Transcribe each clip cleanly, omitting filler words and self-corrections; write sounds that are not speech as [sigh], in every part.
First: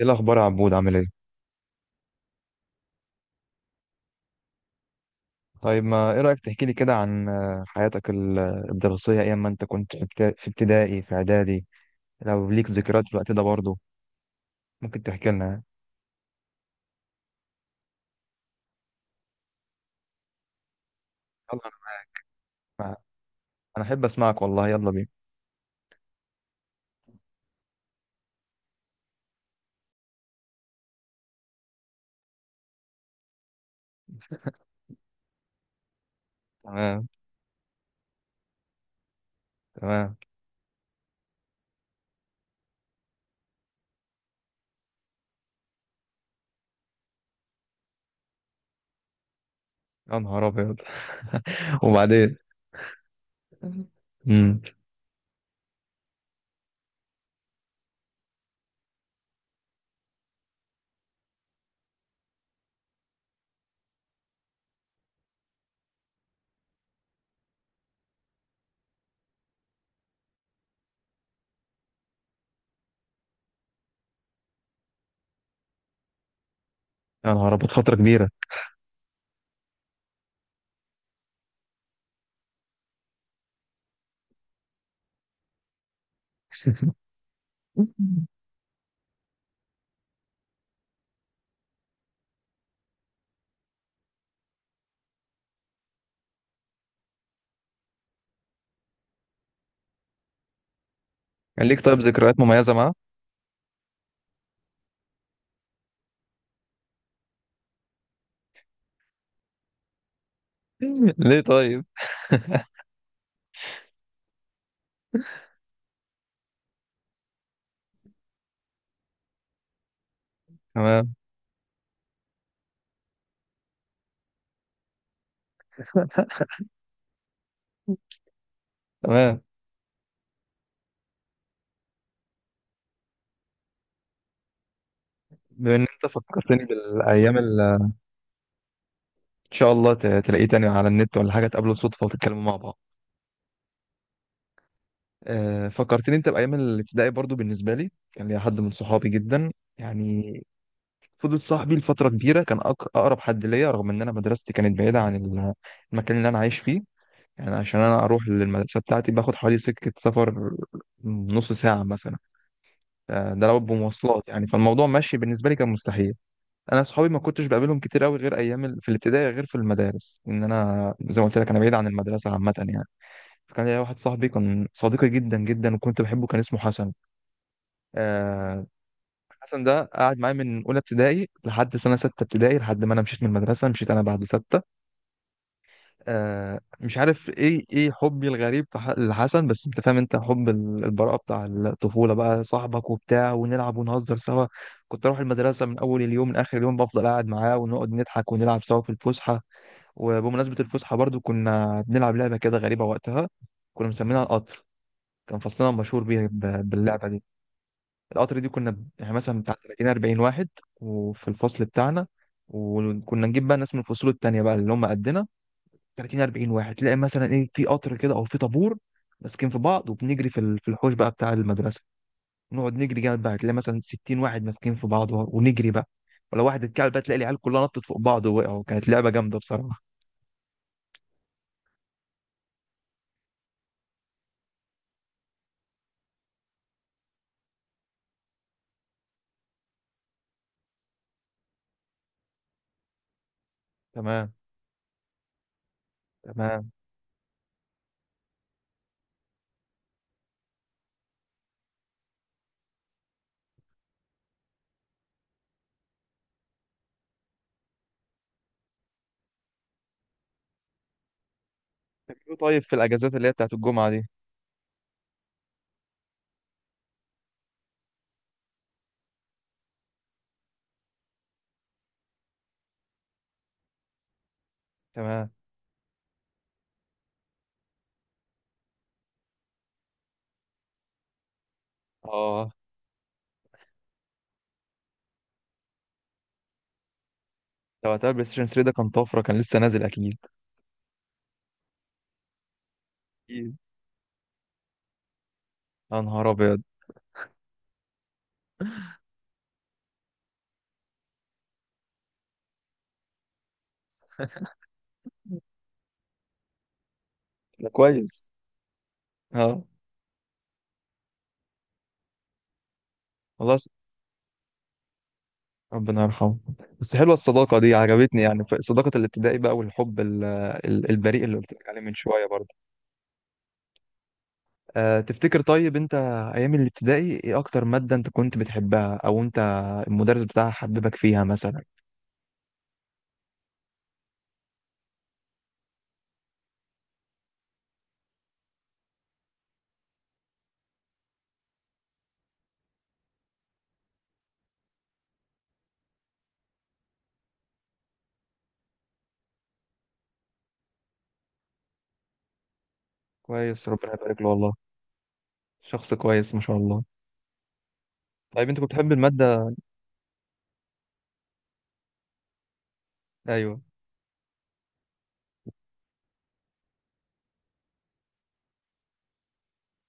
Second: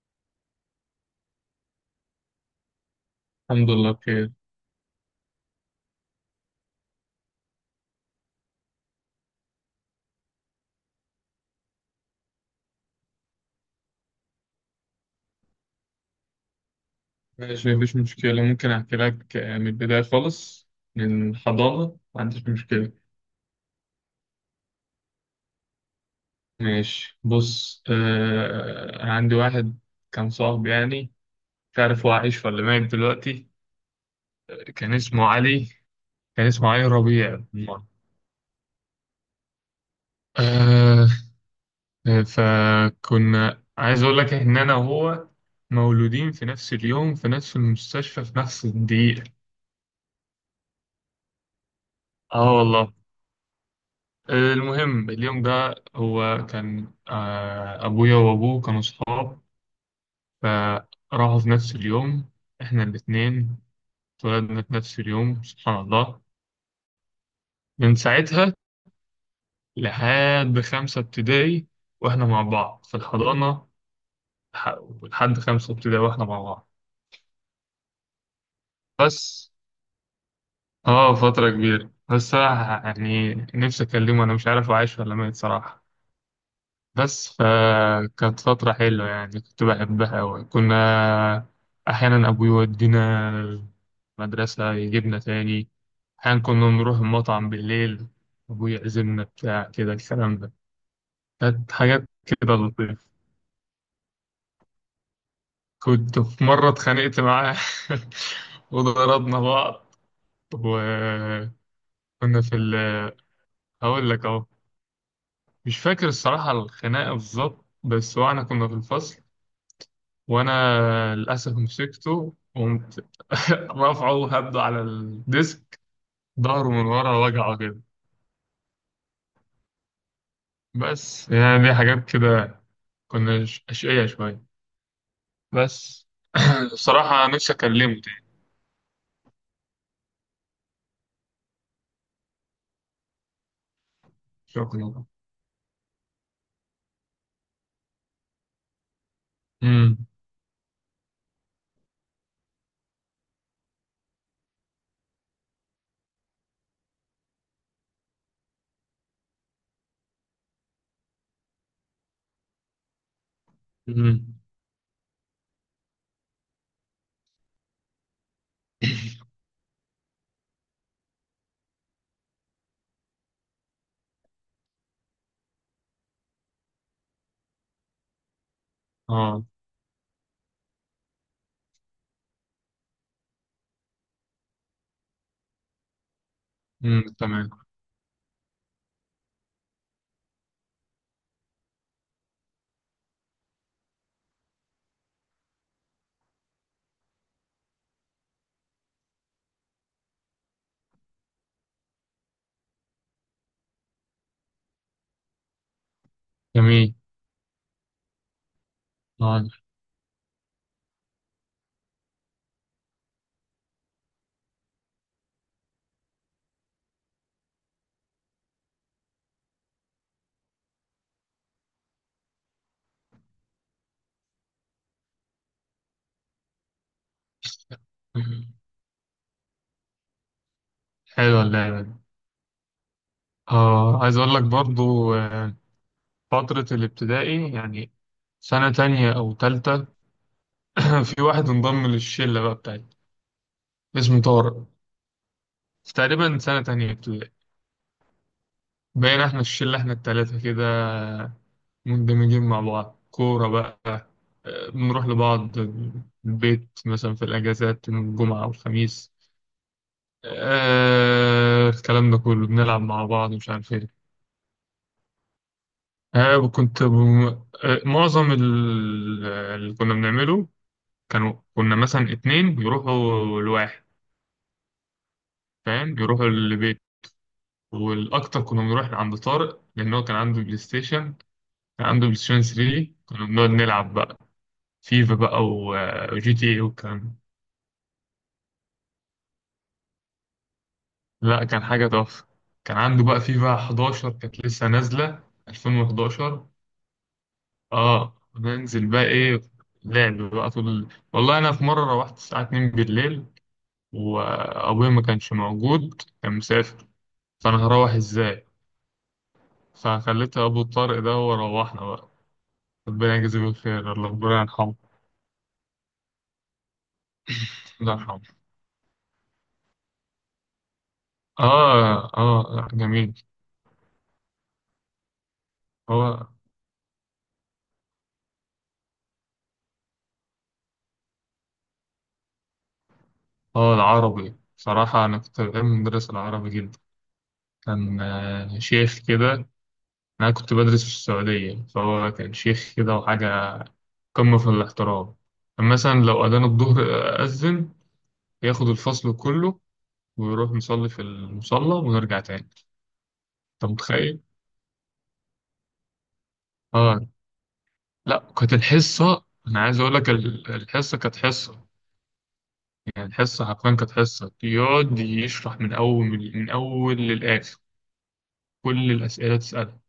ايه الاخبار يا عبود، عامل ايه؟ الحمد لله بخير. طيب، ما ايه رايك تحكي لي كده عن حياتك الدراسيه، ايام ما انت كنت في في ابتدائي في اعدادي. لو ليك ذكريات في الوقت ده برضه، ممكن تحكي لنا. ماشي، مفيش مشكلة. ممكن أحكي لك من البداية خالص، من يلا. الحضانة. ما عنديش مشكلة. انا أنا احب اسمعك والله، يلا بينا. ماشي، بص عندي واحد كان صاحبي، يعني مش عارف هو عايش ولا ميت دلوقتي. كان اسمه علي، كان اسمه علي تمام، ربيع بالمرة. تمام. آه فكنا عايز أقول لك إن أنا وهو مولودين في نفس اليوم، في نفس المستشفى، في نفس الدقيقة. يا نهار ابيض! [laughs] وبعدين؟ اه والله. امم. المهم اليوم ده هو كان، أبويا وأبوه كانوا صحاب، فراحوا في نفس اليوم. إحنا الاتنين اتولدنا في نفس اليوم، سبحان الله. من ساعتها لحد خمسة ابتدائي وإحنا مع بعض في الحضانة. لحد خمسة ابتدائي وإحنا مع بعض. يا نهار ابيض، فتره كبيره. بس فترة كبيرة، بس صراحة يعني نفسي أكلمه، أنا مش عارف هو عايش ولا ميت صراحة. [laughs] بس فكانت فترة حلوة يعني، كنت بحبها أوي. كنا أحيانا أبوي يودينا مدرسة، يجيبنا تاني. أحيانا كنا نروح المطعم بالليل، أبوي يعزمنا بتاع كده الكلام ده. كان كانت ليك طيب حاجات ذكريات كده مميزه معاه؟ لطيفة. كنت في مرة اتخانقت معاه [laughs] وضربنا بعض. [laughs] ليه طيب؟ وكنا في ال هقول لك أهو. مش فاكر الصراحة الخناقة بالظبط، بس واحنا كنا في الفصل، وانا تمام، للاسف مسكته، قمت [laughs] رافعه هبده على الديسك، ظهره من ورا وجعه كده. تمام. بس يعني دي حاجات كده، كنا اشقية شوية. بما ان بس انت فكرتني [clears throat] الصراحة بالايام نفسي اللي. اكلمه تاني. ان شاء الله تلاقيه تاني على النت، ولا حاجه تقابله صدفه وتتكلموا مع بعض. شكرا. فكرتني انت بايام الابتدائي برضو. بالنسبه لي كان ليا حد من صحابي جدا، امم يعني فضل صاحبي لفتره كبيره، كان اقرب حد ليا، رغم ان انا مدرستي كانت بعيده عن المكان اللي انا عايش فيه. يعني عشان انا اروح للمدرسه بتاعتي باخد حوالي سكه سفر، نص ساعه مثلا. ده لو بمواصلات امم يعني، فالموضوع ماشي. بالنسبه لي كان مستحيل. انا صحابي ما كنتش بقابلهم كتير قوي غير ايام في [clears throat] الابتدائي، غير في المدارس. ان انا زي ما قلت لك انا بعيد عن المدرسه عامه يعني. كان ليا واحد صاحبي كان صديقي جدا جدا، وكنت بحبه. كان اسمه حسن. آه، اه. حسن ده قعد معايا من اولى ابتدائي لحد سنه سته ابتدائي، لحد ما انا مشيت من المدرسه. مشيت انا بعد سته. مش عارف تمام. ايه حبي الغريب في لحسن، بس انت فاهم، انت حب البراءه بتاع الطفوله بقى، صاحبك وبتاع ونلعب ونهزر سوا. كنت اروح المدرسه من اول اليوم لاخر اليوم بفضل قاعد معاه، ونقعد نضحك ونلعب سوا في الفسحه. وبمناسبه الفسحه برضو، كنا بنلعب لعبه كده غريبه وقتها. كنا مسمينها القطر. كان فصلنا مشهور بيه جميل. باللعبه دي. القطر دي كنا يعني مثلا آه. بتاع 30 40 واحد وفي الفصل بتاعنا. وكنا نجيب بقى ناس من الفصول التانية بقى اللي هم قدنا، 30 40 واحد، تلاقي مثلا ايه في قطر كده او في طابور، ماسكين في بعض وبنجري في في الحوش بقى بتاع المدرسة. نقعد نجري جامد بقى، تلاقي مثلا 60 واحد ماسكين في بعض ونجري بقى. ولو واحد اتكعبل بقى تلاقي العيال كلها نطت فوق بعض ووقعوا. [clears throat] كانت لعبة جامدة بصراحة. حلوة اللعبة دي. اه عايز اقول لك برضو، فترة الابتدائي يعني، سنة تانية او تالتة. [clears throat] في واحد انضم للشلة بقى بتاعتي، اسمه تمام، طارق، تقريبا سنة تمام. تانية ابتدائي. بقينا احنا الشلة، احنا التلاتة كده مندمجين مع بعض، كورة بقى، بنروح لبعض البيت مثلا في الأجازات من الجمعة والخميس. الكلام ده تفكروا كله طيب في بنلعب مع الاجازات اللي بعض، هي مش بتاعت عارف الجمعة ايه. دي؟ آه وكنت بم... معظم اللي كنا بنعمله، كنا مثلا اتنين يروحوا لواحد. تمام. فاهم، يروحوا لبيت. والأكتر كنا بنروح عند طارق، لأن هو كان عنده بلاي ستيشن. كان عنده بلاي ستيشن اه، 3، كنا بنقعد نلعب بقى فيفا بقى وجي تي اي والكلام ده. ده وقتها البلاي ستيشن 3 ده كان طفرة، كان لسه نازل اكيد. لا كان حاجة تحفة، كان عنده بقى أكيد. فيفا 11، كانت لسه نازلة، يا نهار 2011. ابيض! اه ننزل بقى ايه، لعب بقى طول والله انا في مرة روحت الساعة 2 بالليل، وابويا ما كانش موجود، كان مسافر، فانا ده هروح كويس. ازاي؟ اه فخليت ابو طارق ده، وروحنا بقى. ربنا يجازيه والله بالخير، الله ربنا يرحمه. ربنا يرحمه. بس حلوه الصداقه دي، الله يرحمه. عجبتني يعني، صداقه الابتدائي بقى، والحب البريء اللي قلت لك عليه من اه شويه برضه. اه جميل. أه، تفتكر طيب انت هو ايام الابتدائي ايه اكتر ماده انت كنت بتحبها، او انت المدرس بتاعها حببك فيها مثلا؟ هو العربي. صراحة أنا كنت بحب مدرس العربي جدا. كان، شيخ كده. أنا كنت بدرس في السعودية، فهو كان شيخ كده وحاجة، قمة في الاحترام. كان مثلا لو أذان الظهر أذن، ياخد الفصل كله ويروح نصلي في المصلى ونرجع تاني. كويس، أنت ربنا متخيل؟ يبارك له والله. شخص كويس ما شاء الله. آه. لا طيب، كانت انت كنت بتحب الحصة، الماده؟ أنا عايز أقول لك الحصة كانت حصة، يعني الحصة ايوه. حرفيا كانت حصة يقعد يشرح من أول للآخر. كل الأسئلة تسألها.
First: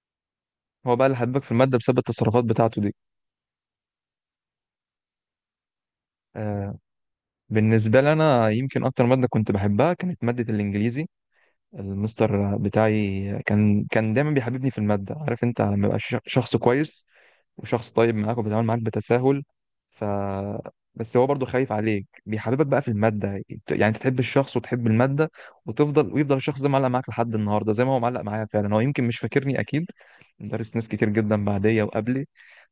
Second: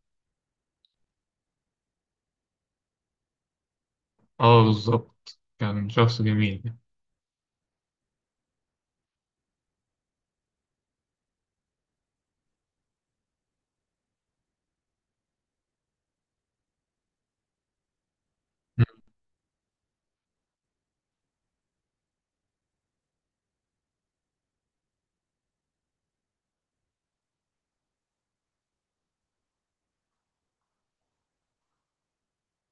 هو بقى اللي حببك في الماده بسبب التصرفات بتاعته دي؟ اه بالظبط، كان شخص جميل يعني. أه. بالنسبه لي انا يمكن اكتر ماده كنت بحبها كانت ماده الانجليزي. المستر بتاعي كان دايما بيحببني في المادة. عارف انت لما يبقى شخص كويس، وشخص طيب معاك وبيتعامل معاك بتساهل. ف، بس هو برضه خايف عليك، بيحببك بقى في المادة. يعني انت تحب الشخص وتحب المادة. وتفضل، ويفضل الشخص ده معلق معاك لحد النهاردة، زي ما هو معلق معايا فعلا. هو يمكن مش فاكرني اكيد، درس ناس كتير جدا بعديا وقبلي.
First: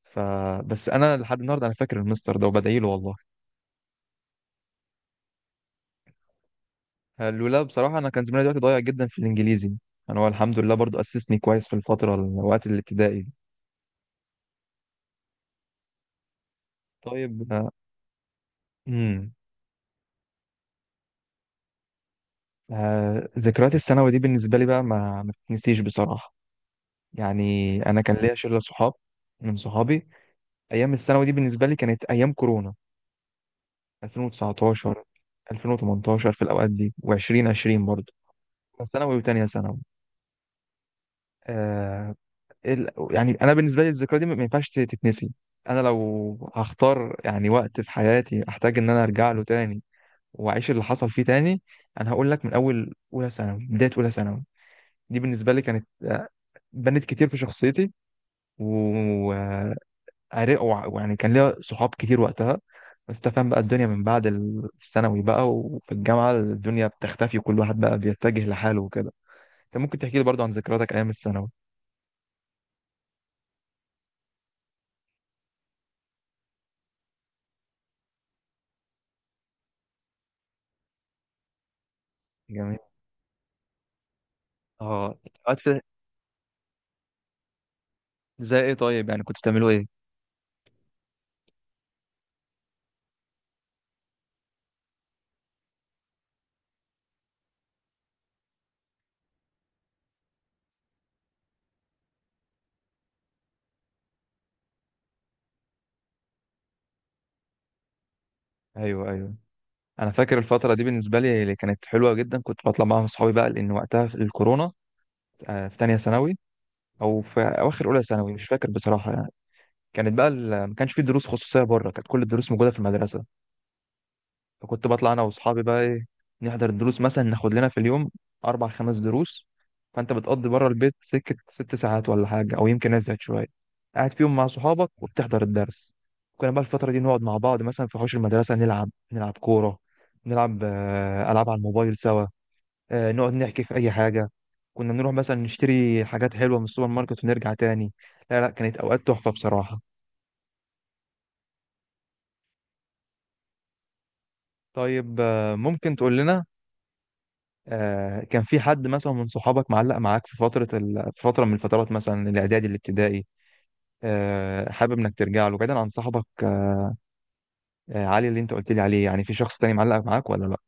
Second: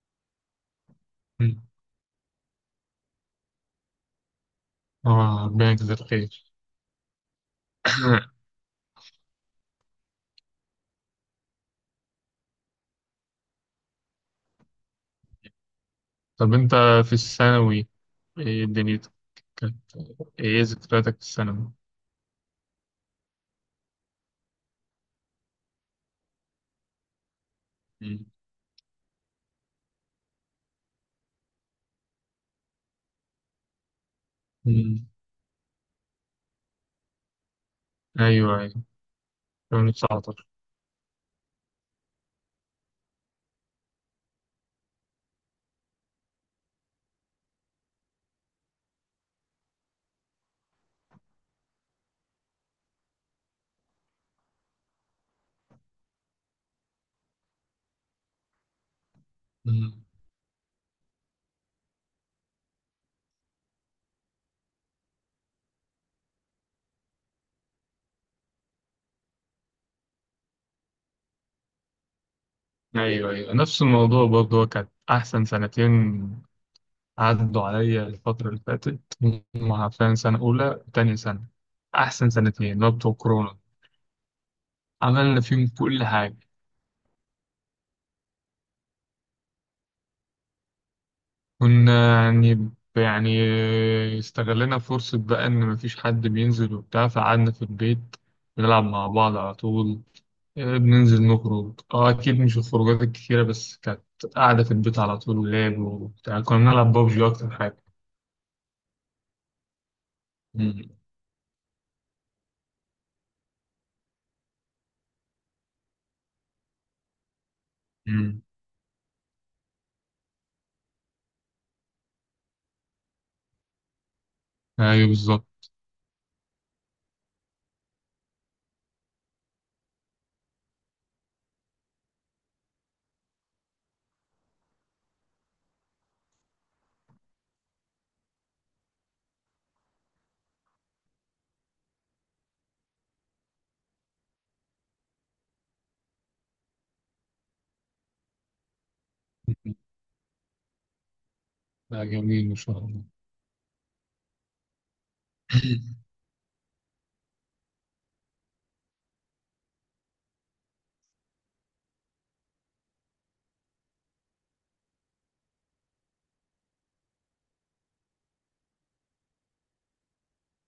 ف، بس انا لحد مم. النهارده انا فاكر المستر ده وبدعي له والله. اه ربنا يجزاه الخير. قالوا لا، بصراحة أنا كان زماني [coughs] دلوقتي ضايع جدا في الإنجليزي. أنا هو الحمد لله برضو أسسني كويس في الفترة الوقت الابتدائي دي. طب انت في طيب، آه، الثانوي ايه دنيتك أمم كانت؟ ايه ذكرياتك في الثانوي؟ آه، ذكريات الثانوي دي بالنسبة لي بقى ما تتنسيش بصراحة. يعني، أنا كان مم. ليا شلة صحاب من صحابي. أيام الثانوي دي بالنسبة لي كانت أيام كورونا، 2019، مم. 2018 في الأوقات دي، و2020 برضو، ايوه ايوه. ثانوي وتانية ثانوي. 2019. آه، يعني انا بالنسبه لي الذكرى دي ما ينفعش تتنسي. انا لو هختار يعني وقت في حياتي احتاج ان انا ارجع له تاني واعيش اللي حصل فيه تاني، انا هقول لك من اول اولى ثانوي، بدايه اولى ثانوي. دي بالنسبه لي كانت، بنت كتير في شخصيتي. ويعني مم. كان ليا صحاب كتير وقتها. بس تفهم بقى الدنيا من بعد الثانوي بقى، وفي الجامعه الدنيا بتختفي، وكل واحد بقى بيتجه لحاله وكده. انت ممكن تحكي لي برضو عن ذكرياتك ايام الثانوي؟ ايوه ايوه، نفس الموضوع برضه. هو كانت احسن سنتين عدوا عليا الفترة اللي فاتت، هم عارفين، سنة أولى وتانية سنة، أحسن سنتين، جميل. اللي هو بتوع كورونا. اه. عملنا فيهم الوقت. كل حاجة. زي ايه طيب، يعني كنتوا بتعملوا ايه؟ كنا يعني يعني استغلنا فرصة بقى إن مفيش حد بينزل وبتاع، فقعدنا في البيت بنلعب مع بعض على طول. بننزل نخرج، اه أكيد مش الخروجات الكتيرة، بس كانت قاعدة في البيت على طول، ولعب وبتاع، كنا بنلعب بابجي أكتر حاجة. ايوه، ايوه. انا فاكر الفتره مم. دي بالنسبه لي اللي كانت حلوه جدا، كنت بطلع معاهم اصحابي بقى لان وقتها في الكورونا، في تانية ثانوي او في اواخر اولى ثانوي، مم. مش فاكر بصراحه يعني. كانت بقى ما كانش في دروس خصوصيه بره، كانت كل الدروس موجوده في المدرسه. فكنت أيوه بطلع انا واصحابي بالظبط. بقى ايه، نحضر الدروس، مثلا ناخد لنا في اليوم اربع خمس دروس. فانت بتقضي بره البيت سكه 6 ساعات ولا حاجه، او يمكن ازيد شويه، قاعد فيهم مع صحابك وبتحضر الدرس. كنا بقى الفتره دي نقعد مع بعض مثلا في حوش المدرسه، نلعب كوره، نلعب العاب على الموبايل سوا، نقعد نحكي في اي حاجه. كنا نروح مثلا نشتري حاجات حلوه من السوبر ماركت ونرجع تاني. لا، لا، كانت اوقات تحفه مم. بصراحه. لا جميل ما شاء الله. طيب، ممكن تقول [laughs] لنا كان في حد مثلا من صحابك معلق معاك في فترة في فترة من الفترات، مثلا الإعدادي الابتدائي، حابب إنك ترجع له بعيدا عن صاحبك، علي اللي أنت قلت لي عليه، يعني في شخص تاني معلق معاك ولا لأ؟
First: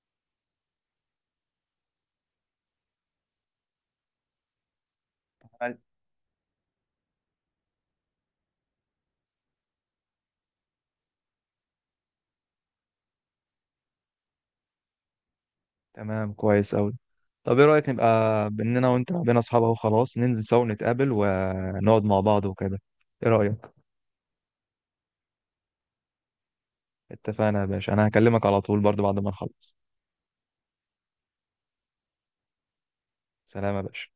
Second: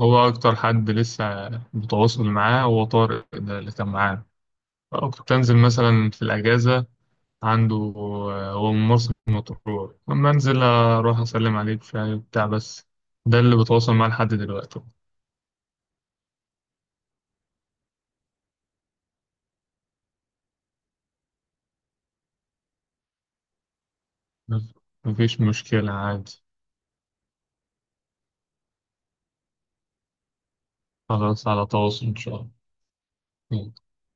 هو أكتر حد لسه بتواصل معاه هو طارق ده اللي كان معانا. كنت أنزل علي. مثلا في الأجازة عنده. هو من مرسى مطروح، أما أنزل أروح أسلم عليك شاي وبتاع بس، ده اللي بتواصل معاه لحد دلوقتي. تمام، كويس أوي. طب إيه رأيك نبقى، بإننا وأنت بقينا أصحاب أهو، خلاص ننزل سوا نتقابل ونقعد مع بعض وكده، إيه رأيك؟ بس مفيش مشكلة عادي. اتفقنا يا باشا، أنا هكلمك على طول برضو بعد ما نخلص. خلاص، على تواصل إن شاء سلام يا الله باشا.